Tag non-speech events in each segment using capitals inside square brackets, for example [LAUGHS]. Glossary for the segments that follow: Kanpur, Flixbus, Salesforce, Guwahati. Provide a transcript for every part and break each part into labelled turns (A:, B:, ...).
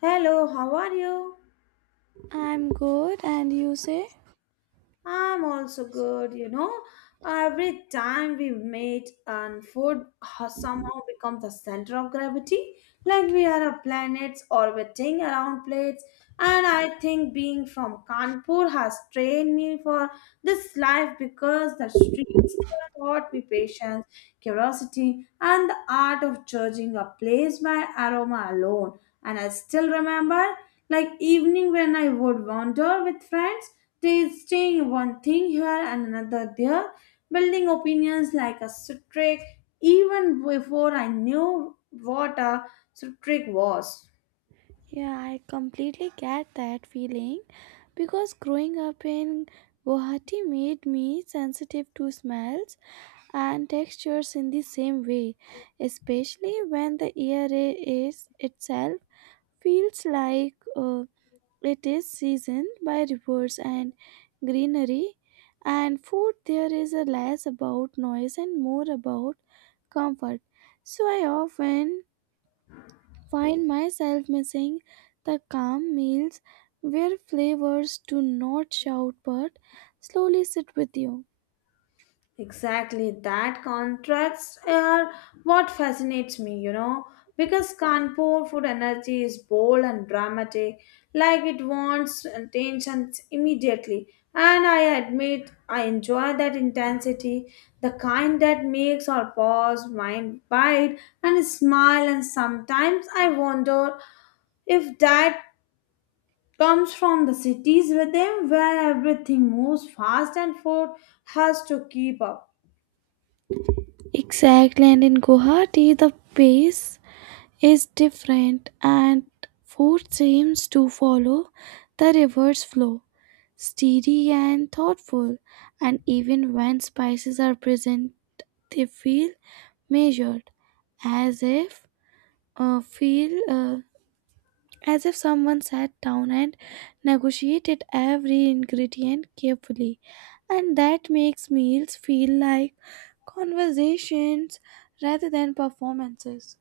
A: Hello, how are you?
B: I'm good, and you say?
A: I'm also good, you know. Every time we meet and food has somehow become the center of gravity, like we are a planet orbiting around plates. And I think being from Kanpur has trained me for this life because the streets there taught me patience, curiosity, and the art of judging a place by aroma alone. And I still remember, like evening when I would wander with friends they one thing here and another there, building opinions like a streak even before I knew what a streak was.
B: Yeah, I completely get that feeling because growing up in Guwahati made me sensitive to smells and textures in the same way, especially when the is itself feels like it is seasoned by rivers and greenery, and food there is a less about noise and more about comfort. So I often find myself missing the calm meals where flavors do not shout but slowly sit with you.
A: Exactly, that contrasts are what fascinates me, you know, because Kanpur food energy is bold and dramatic, like it wants attention immediately. And I admit I enjoy that intensity, the kind that makes our pause, mind bite, and smile. And sometimes I wonder if that comes from the cities with them where everything moves fast and food has to keep up.
B: Exactly, and in Guwahati, the pace is different and food seems to follow the river's flow, steady and thoughtful, and even when spices are present, they feel measured, as if uh, feel uh, as if someone sat down and negotiated every ingredient carefully. And that makes meals feel like conversations rather than performances.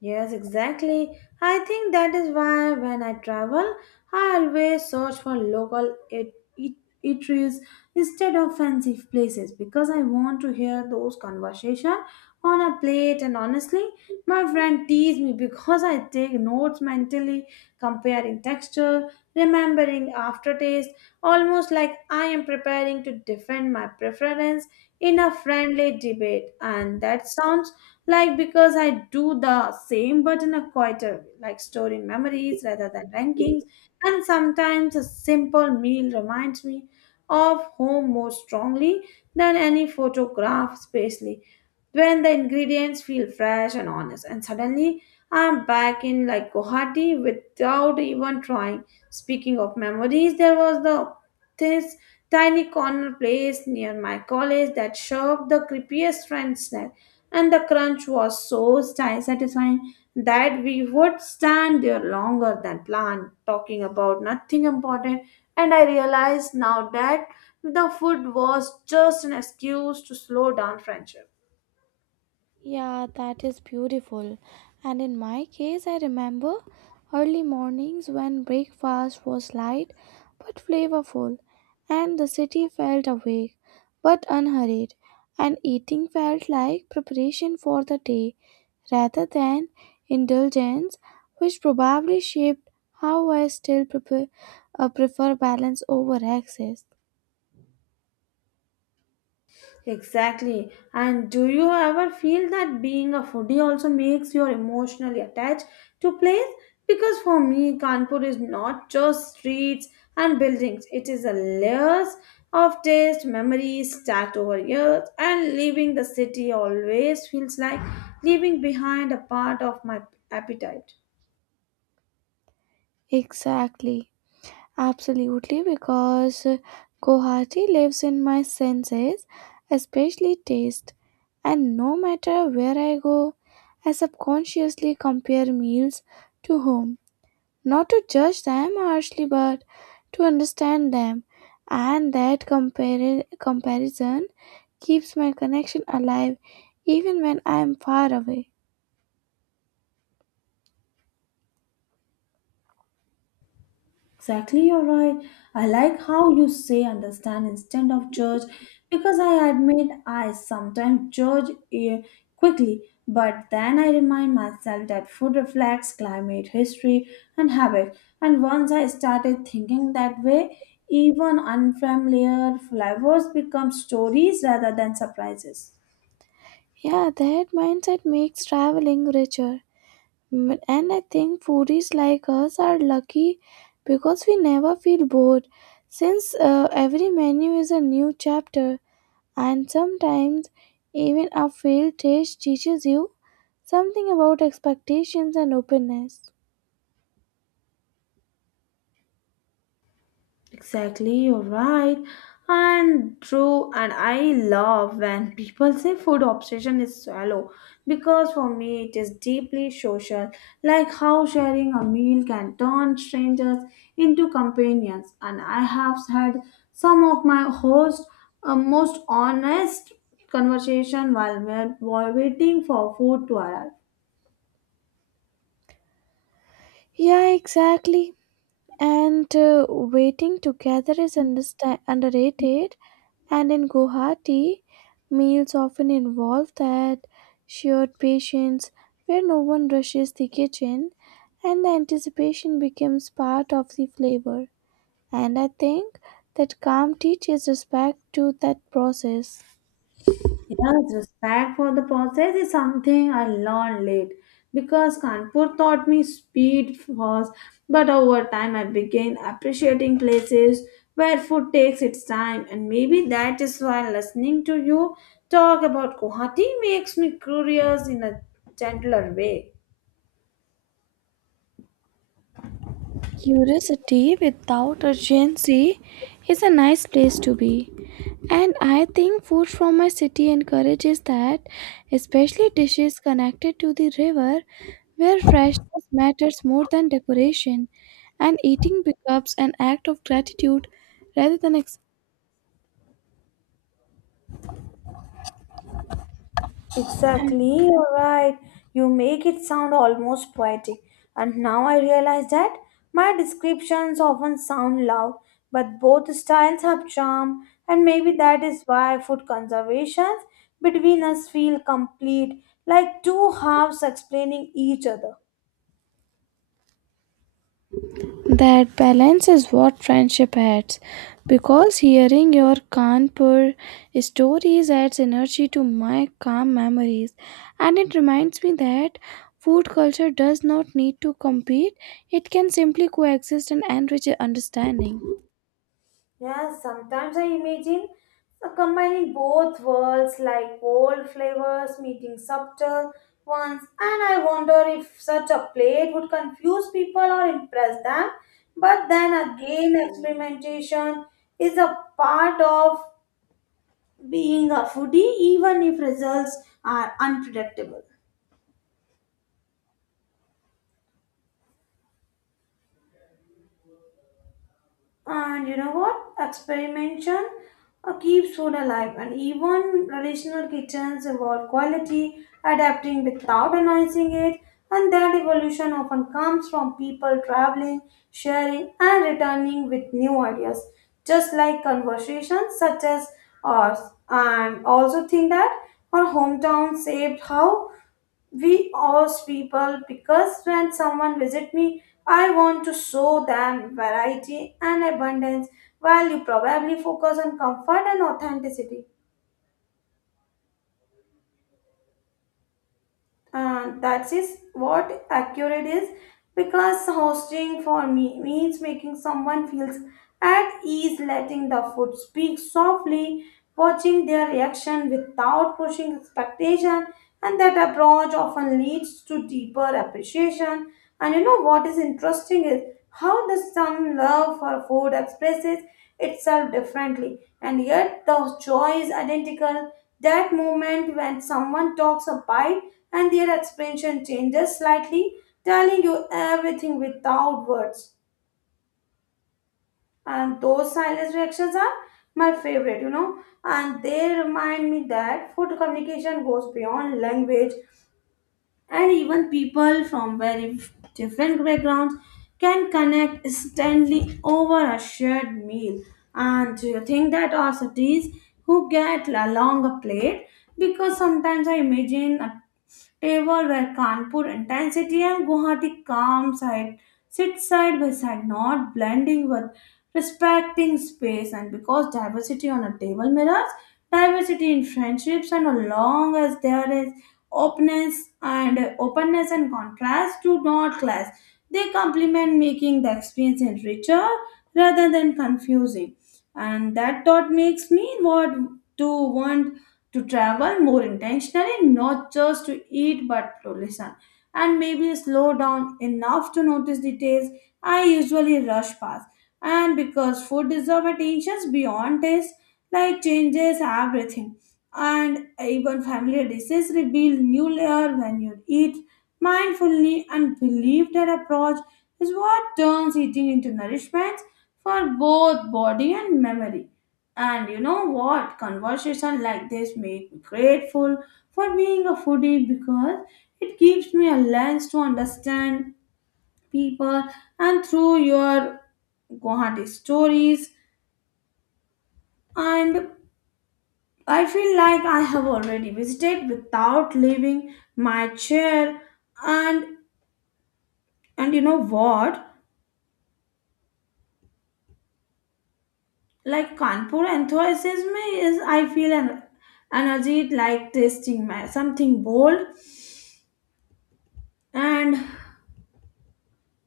A: Yes, exactly. I think that is why when I travel, I always search for local eateries instead of fancy places because I want to hear those conversation on a plate. And honestly, my friend teased me [LAUGHS] because I take notes mentally, comparing texture, remembering aftertaste, almost like I am preparing to defend my preference in a friendly debate. And that sounds like because I do the same but in a quieter way, like storing memories rather than rankings. And sometimes a simple meal reminds me of home more strongly than any photograph, especially when the ingredients feel fresh and honest and suddenly I'm back in like Guwahati without even trying. Speaking of memories, there was the this tiny corner place near my college that served the creepiest french snack and the crunch was so satisfying that we would stand there longer than planned talking about nothing important. And I realized now that the food was just an excuse to slow down friendship.
B: Yeah, that is beautiful. And in my case, I remember early mornings when breakfast was light but flavorful, and the city felt awake but unhurried, and eating felt like preparation for the day rather than indulgence, which probably shaped how I still prefer balance over excess.
A: Exactly. And do you ever feel that being a foodie also makes you emotionally attached to place? Because for me, Kanpur is not just streets and buildings. It is a layers of taste, memories stacked over years, and leaving the city always feels like leaving behind a part of my appetite.
B: Exactly. Absolutely, because Guwahati lives in my senses, especially taste. And no matter where I go, I subconsciously compare meals to home, not to judge them harshly, but to understand them. And that comparison keeps my connection alive even when I am far away.
A: Exactly, you're right. I like how you say understand instead of judge because I admit I sometimes quickly, but then I remind myself that food reflects climate, history, and habit. And once I started thinking that way, even unfamiliar flavors become stories rather than surprises.
B: Yeah, that mindset makes traveling richer. Mm, and I think foodies like us are lucky because we never feel bored since every menu is a new chapter and sometimes even a failed taste teaches you something about expectations and openness.
A: Exactly, you're right. And true, and I love when people say food obsession is shallow because for me it is deeply social, like how sharing a meal can turn strangers into companions. And I have had some of my host most honest conversation while waiting for food to arrive.
B: Yeah, exactly. And waiting together is underrated. And in Guwahati, meals often involve that shared patience where no one rushes the kitchen and the anticipation becomes part of the flavor. And I think that calm teaches respect to that process.
A: Yes, respect for the process is something I learned late because Kanpur taught me speed first, but over time I began appreciating places where food takes its time, and maybe that is why listening to you talk about Guwahati makes me curious in a gentler way.
B: Curiosity without urgency is a nice place to be. And I think food from my city encourages that, especially dishes connected to the river where freshness matters more than decoration, and eating becomes an act of gratitude rather than excitement.
A: Exactly, you're right. You make it sound almost poetic. And now I realize that my descriptions often sound loud, but both styles have charm, and maybe that is why food conservations between us feel complete, like two halves explaining each other.
B: That balance is what friendship adds. Because hearing your Kanpur stories adds energy to my calm memories. And it reminds me that food culture does not need to compete, it can simply coexist and enrich understanding.
A: Yeah, sometimes I imagine combining both worlds like old flavors meeting subtle ones, and I wonder if such a plate would confuse people or impress them. But then again, experimentation is a part of being a foodie, even if results are unpredictable. And you know what? Experimentation keeps food alive, and even traditional kitchens evolve quality, adapting without announcing it. And that evolution often comes from people traveling, sharing, and returning with new ideas, just like conversations such as ours. And also think that our hometown saved how we ask people because when someone visit me, I want to show them variety and abundance while you probably focus on comfort and authenticity. And that is what accurate is, because hosting for me means making someone feels at ease, letting the food speak softly, watching their reaction without pushing expectation, and that approach often leads to deeper appreciation. And you know what is interesting is how the some love for food expresses itself differently and yet the joy is identical. That moment when someone talks a bite and their expression changes slightly, telling you everything without words. And those silent reactions are my favorite, you know, and they remind me that food communication goes beyond language, and even people from very different backgrounds can connect instantly over a shared meal. And do you think that our cities who get along a plate? Because sometimes I imagine a table where Kanpur intensity and Guwahati calm side sit side by side, not blending with respecting space. And because diversity on a table mirrors diversity in friendships, and as long as there is openness and contrast do not clash, they complement, making the experience richer rather than confusing. And that thought makes me what to want to travel more intentionally, not just to eat but to listen, and maybe slow down enough to notice details I usually rush past. And because food deserves attention beyond taste, like changes everything, and even familiar dishes reveal new layer when you eat mindfully and believe that approach is what turns eating into nourishment for both body and memory. And you know what? Conversation like this make me grateful for being a foodie because it gives me a lens to understand people and through your Guwahati stories. And I feel like I have already visited without leaving my chair. And and you know what? Like Kanpur enthusiasm is I feel an energy like tasting my something bold and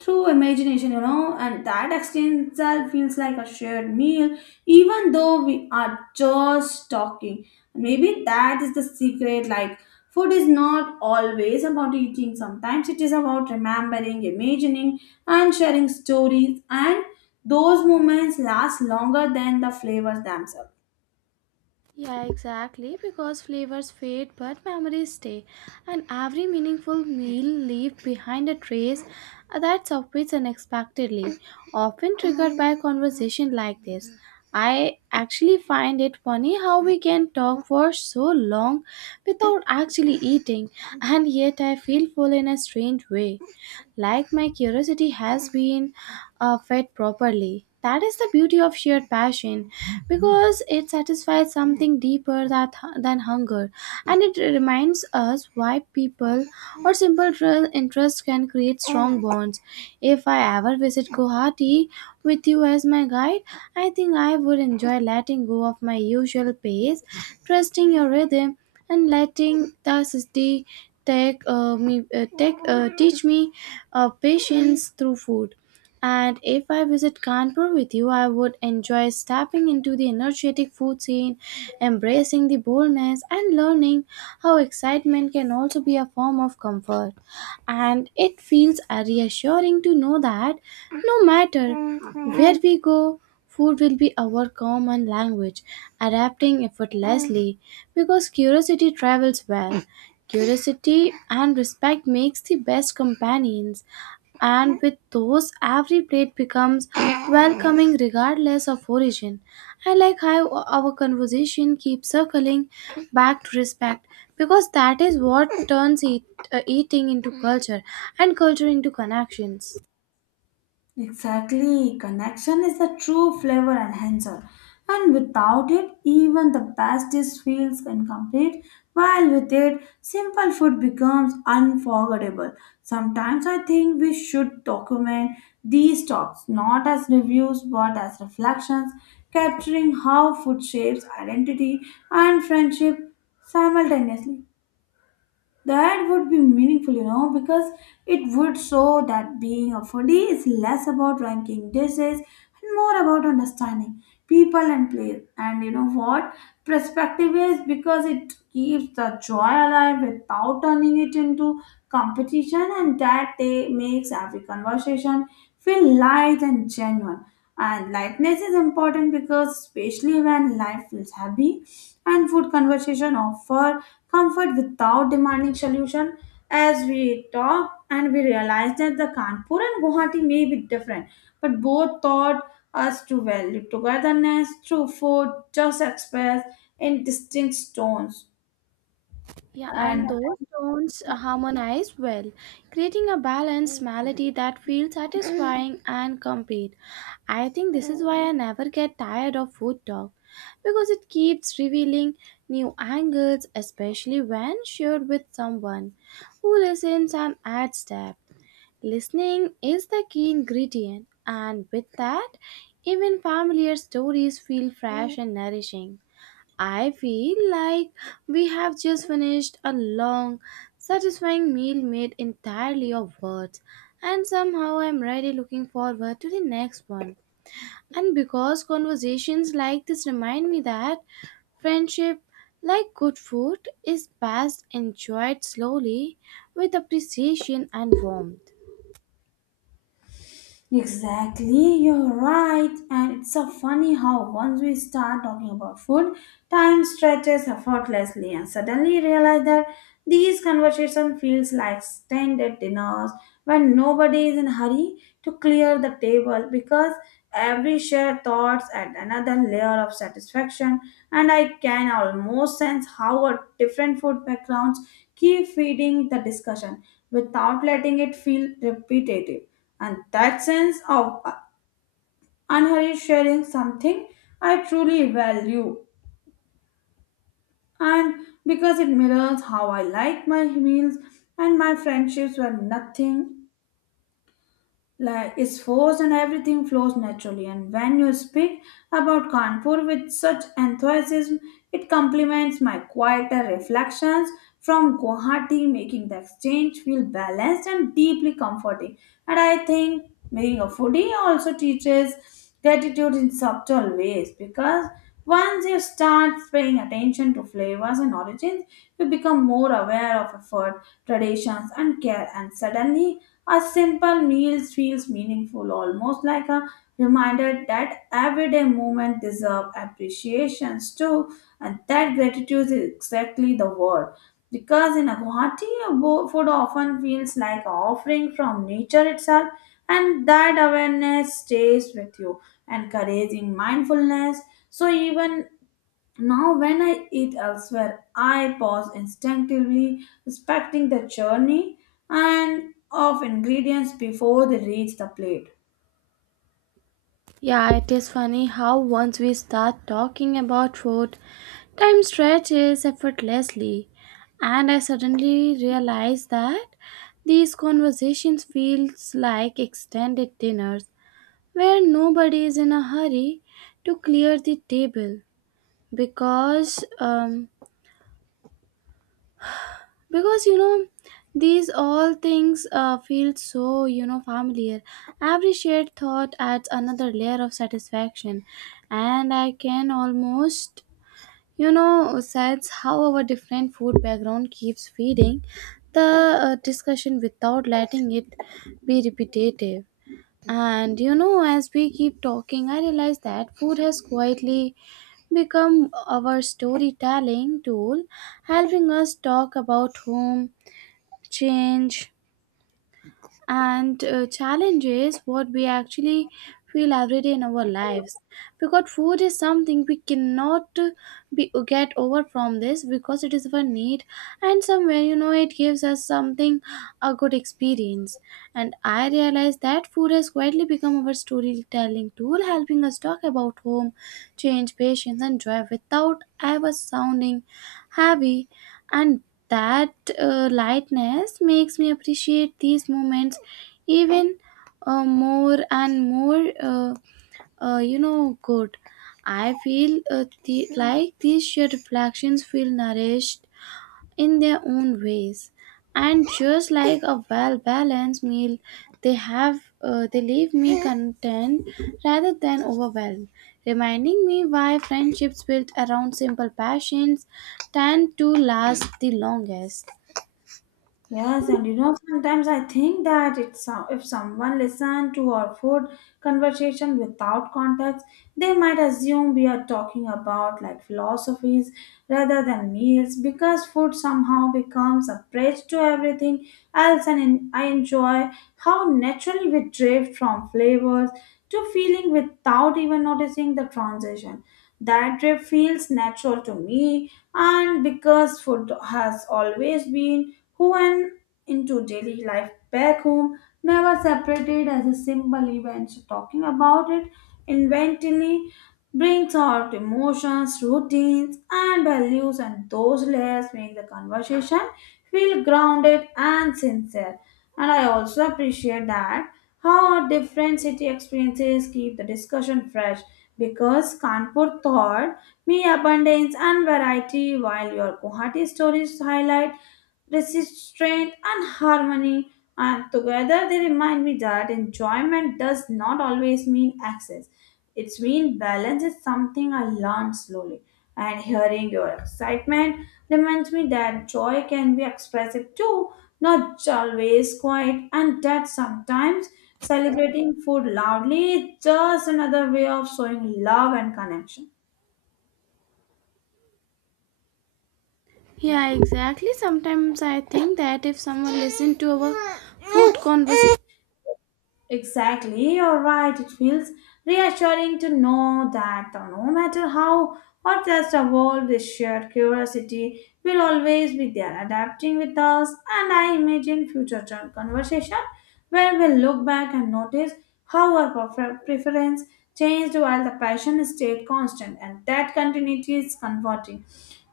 A: through imagination, you know, and that exchange itself feels like a shared meal, even though we are just talking. Maybe that is the secret. Like, food is not always about eating, sometimes it is about remembering, imagining, and sharing stories, and those moments last longer than the flavors themselves.
B: Yeah, exactly, because flavors fade but memories stay, and every meaningful meal leaves behind a trace that surfaces unexpectedly, often triggered by a conversation like this. I actually find it funny how we can talk for so long without actually eating, and yet I feel full in a strange way, like my curiosity has been fed properly. That is the beauty of shared passion because it satisfies something deeper that, than hunger, and it reminds us why people or interests can create strong bonds. If I ever visit Guwahati with you as my guide, I think I would enjoy letting go of my usual pace, trusting your rhythm, and letting the city take me take teach me patience through food. And if I visit Kanpur with you, I would enjoy stepping into the energetic food scene, embracing the boldness, and learning how excitement can also be a form of comfort. And it feels reassuring to know that no matter where we go, food will be our common language, adapting effortlessly because curiosity travels well. Curiosity and respect makes the best companions, and with those every plate becomes welcoming regardless of origin. I like how our conversation keeps circling back to respect because that is what turns eating into culture and culture into connections.
A: Exactly. Connection is the true flavor enhancer. And without it, even the best dish feels incomplete, while with it, simple food becomes unforgettable. Sometimes I think we should document these talks not as reviews but as reflections, capturing how food shapes identity and friendship simultaneously. That would be meaningful, you know, because it would show that being a foodie is less about ranking dishes and more about understanding people and place. And you know what? Perspective is because it keeps the joy alive without turning it into competition, and that day makes every conversation feel light and genuine. And lightness is important because, especially when life feels heavy, and food conversation offer comfort without demanding solution. As we talk and we realize that the Kanpur and Guwahati may be different, but both taught us to value togetherness through food, just expressed in distinct tones.
B: Yeah,
A: And
B: and those tones harmonize well, creating a balanced melody that feels satisfying and complete. I think this is why I never get tired of food talk because it keeps revealing new angles, especially when shared with someone who listens and adds depth. Listening is the key ingredient, and with that, even familiar stories feel fresh and nourishing. I feel like we have just finished a long, satisfying meal made entirely of words, and somehow I'm really looking forward to the next one. And because conversations like this remind me that friendship, like good food, is best enjoyed slowly with appreciation and warmth.
A: exactly, you're right. And it's so funny how once we start talking about food, time stretches effortlessly and suddenly realize that these conversation feels like extended dinners when nobody is in a hurry to clear the table because every shared thoughts add another layer of satisfaction and I can almost sense how our different food backgrounds keep feeding the discussion without letting it feel repetitive and that sense of unhurried sharing something I truly value. And because it mirrors how I like my meals and my friendships were nothing like its force and everything flows naturally. And when you speak about Kanpur with such enthusiasm it complements my quieter reflections from Guwahati, making the exchange feel balanced and deeply comforting. And I think being a foodie also teaches gratitude in subtle ways because once you start paying attention to flavors and origins you become more aware of effort, traditions and care, and suddenly a simple meal feels meaningful, almost like a reminder that everyday moments deserve appreciations too, and that gratitude is exactly the word. Because in a Guwahati, a food often feels like an offering from nature itself, and that awareness stays with you, encouraging mindfulness. So even now, when I eat elsewhere, I pause instinctively, respecting the journey and of ingredients before they reach the plate.
B: Yeah, it is funny how once we start talking about food, time stretches effortlessly, and I suddenly realize that these conversations feels like extended dinners where nobody is in a hurry to clear the table because um because these all things feel so familiar. Every shared thought adds another layer of satisfaction, and I can almost says how our different food background keeps feeding the discussion without letting it be repetitive. And you know, as we keep talking, I realize that food has quietly become our storytelling tool, helping us talk about home, change, and challenges what we actually feel every day in our lives, because food is something we cannot be get over from this because it is our need. And somewhere, it gives us something, a good experience. And I realized that food has quietly become our storytelling tool, helping us talk about home, change, patience, and joy without ever sounding heavy. And that lightness makes me appreciate these moments even more and more. Good, I feel like these shared reflections feel nourished in their own ways, and just like a well balanced meal, they leave me content rather than overwhelmed, reminding me why friendships built around simple passions tend to last the longest.
A: Yes, and you know, sometimes I think that if someone listened to our food conversation without context, they might assume we are talking about like philosophies rather than meals because food somehow becomes a bridge to everything else. And in, I enjoy how naturally we drift from flavors to feeling without even noticing the transition. That trip feels natural to me, and because food has always been who and into daily life back home, never separated as a simple event. So talking about it inventively brings out emotions, routines, and values, and those layers make the conversation feel grounded and sincere. And I also appreciate that how different city experiences keep the discussion fresh because Kanpur taught me abundance and variety while your Guwahati stories highlight restraint and harmony, and together they remind me that enjoyment does not always mean access. It's mean balance is something I learned slowly and hearing your excitement reminds me that joy can be expressive too, not always quiet, and that sometimes celebrating food loudly is just another way of showing love and connection.
B: Yeah, exactly, sometimes I think that if someone listened to our food conversation
A: Exactly, you're right. It feels reassuring to know that no matter how or just the world, this shared curiosity will always be there, adapting with us. And I imagine future joint conversation where we'll look back and notice how our preference changed while the passion stayed constant, and that continuity is comforting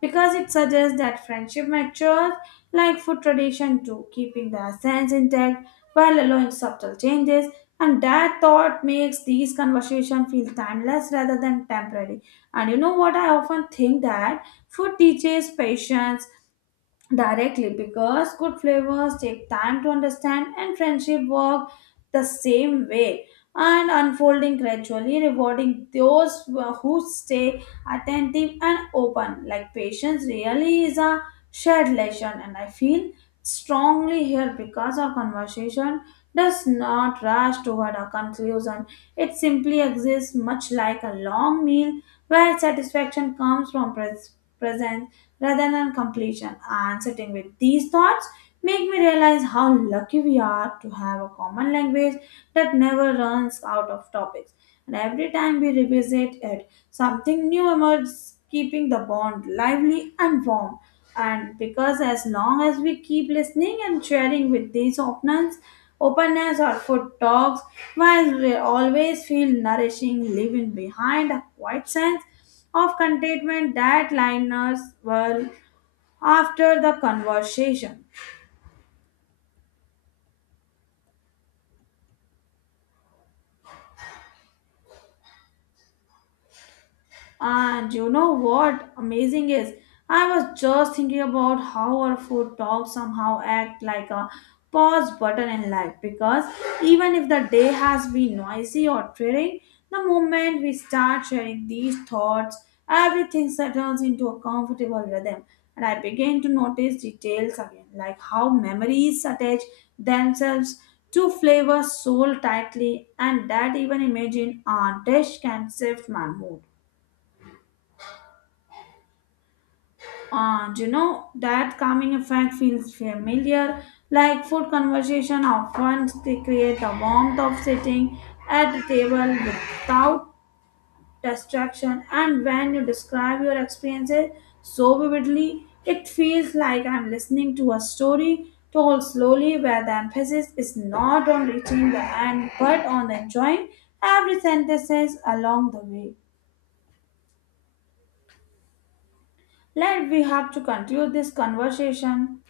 A: because it suggests that friendship matures like food tradition too, keeping the essence intact while allowing subtle changes. And that thought makes these conversations feel timeless rather than temporary. And you know what? I often think that food teaches patience directly because good flavors take time to understand and friendship work the same way and unfolding gradually rewarding those who stay attentive and open. Like patience really is a shared lesson and I feel strongly here because our conversation does not rush toward a conclusion, it simply exists much like a long meal where satisfaction comes from presence rather than completion. And sitting with these thoughts make me realize how lucky we are to have a common language that never runs out of topics. And every time we revisit it, something new emerges, keeping the bond lively and warm. And because as long as we keep listening and sharing with these openness or food talks, while we always feel nourishing, leaving behind a quiet sense of contentment that liners were after the conversation. And you know what amazing is? I was just thinking about how our food talks somehow act like a pause button in life because even if the day has been noisy or tiring, the moment we start sharing these thoughts, everything settles into a comfortable rhythm. And I begin to notice details again, like how memories attach themselves to flavors so tightly, and that even imagine a dish can shift my mood. And you know, that calming effect feels familiar. Like food conversation, often they create the warmth of sitting at the table without distraction. And when you describe your experiences so vividly, it feels like I'm listening to a story told slowly where the emphasis is not on reaching the end but on enjoying every sentence along the way. Let we have to conclude this conversation.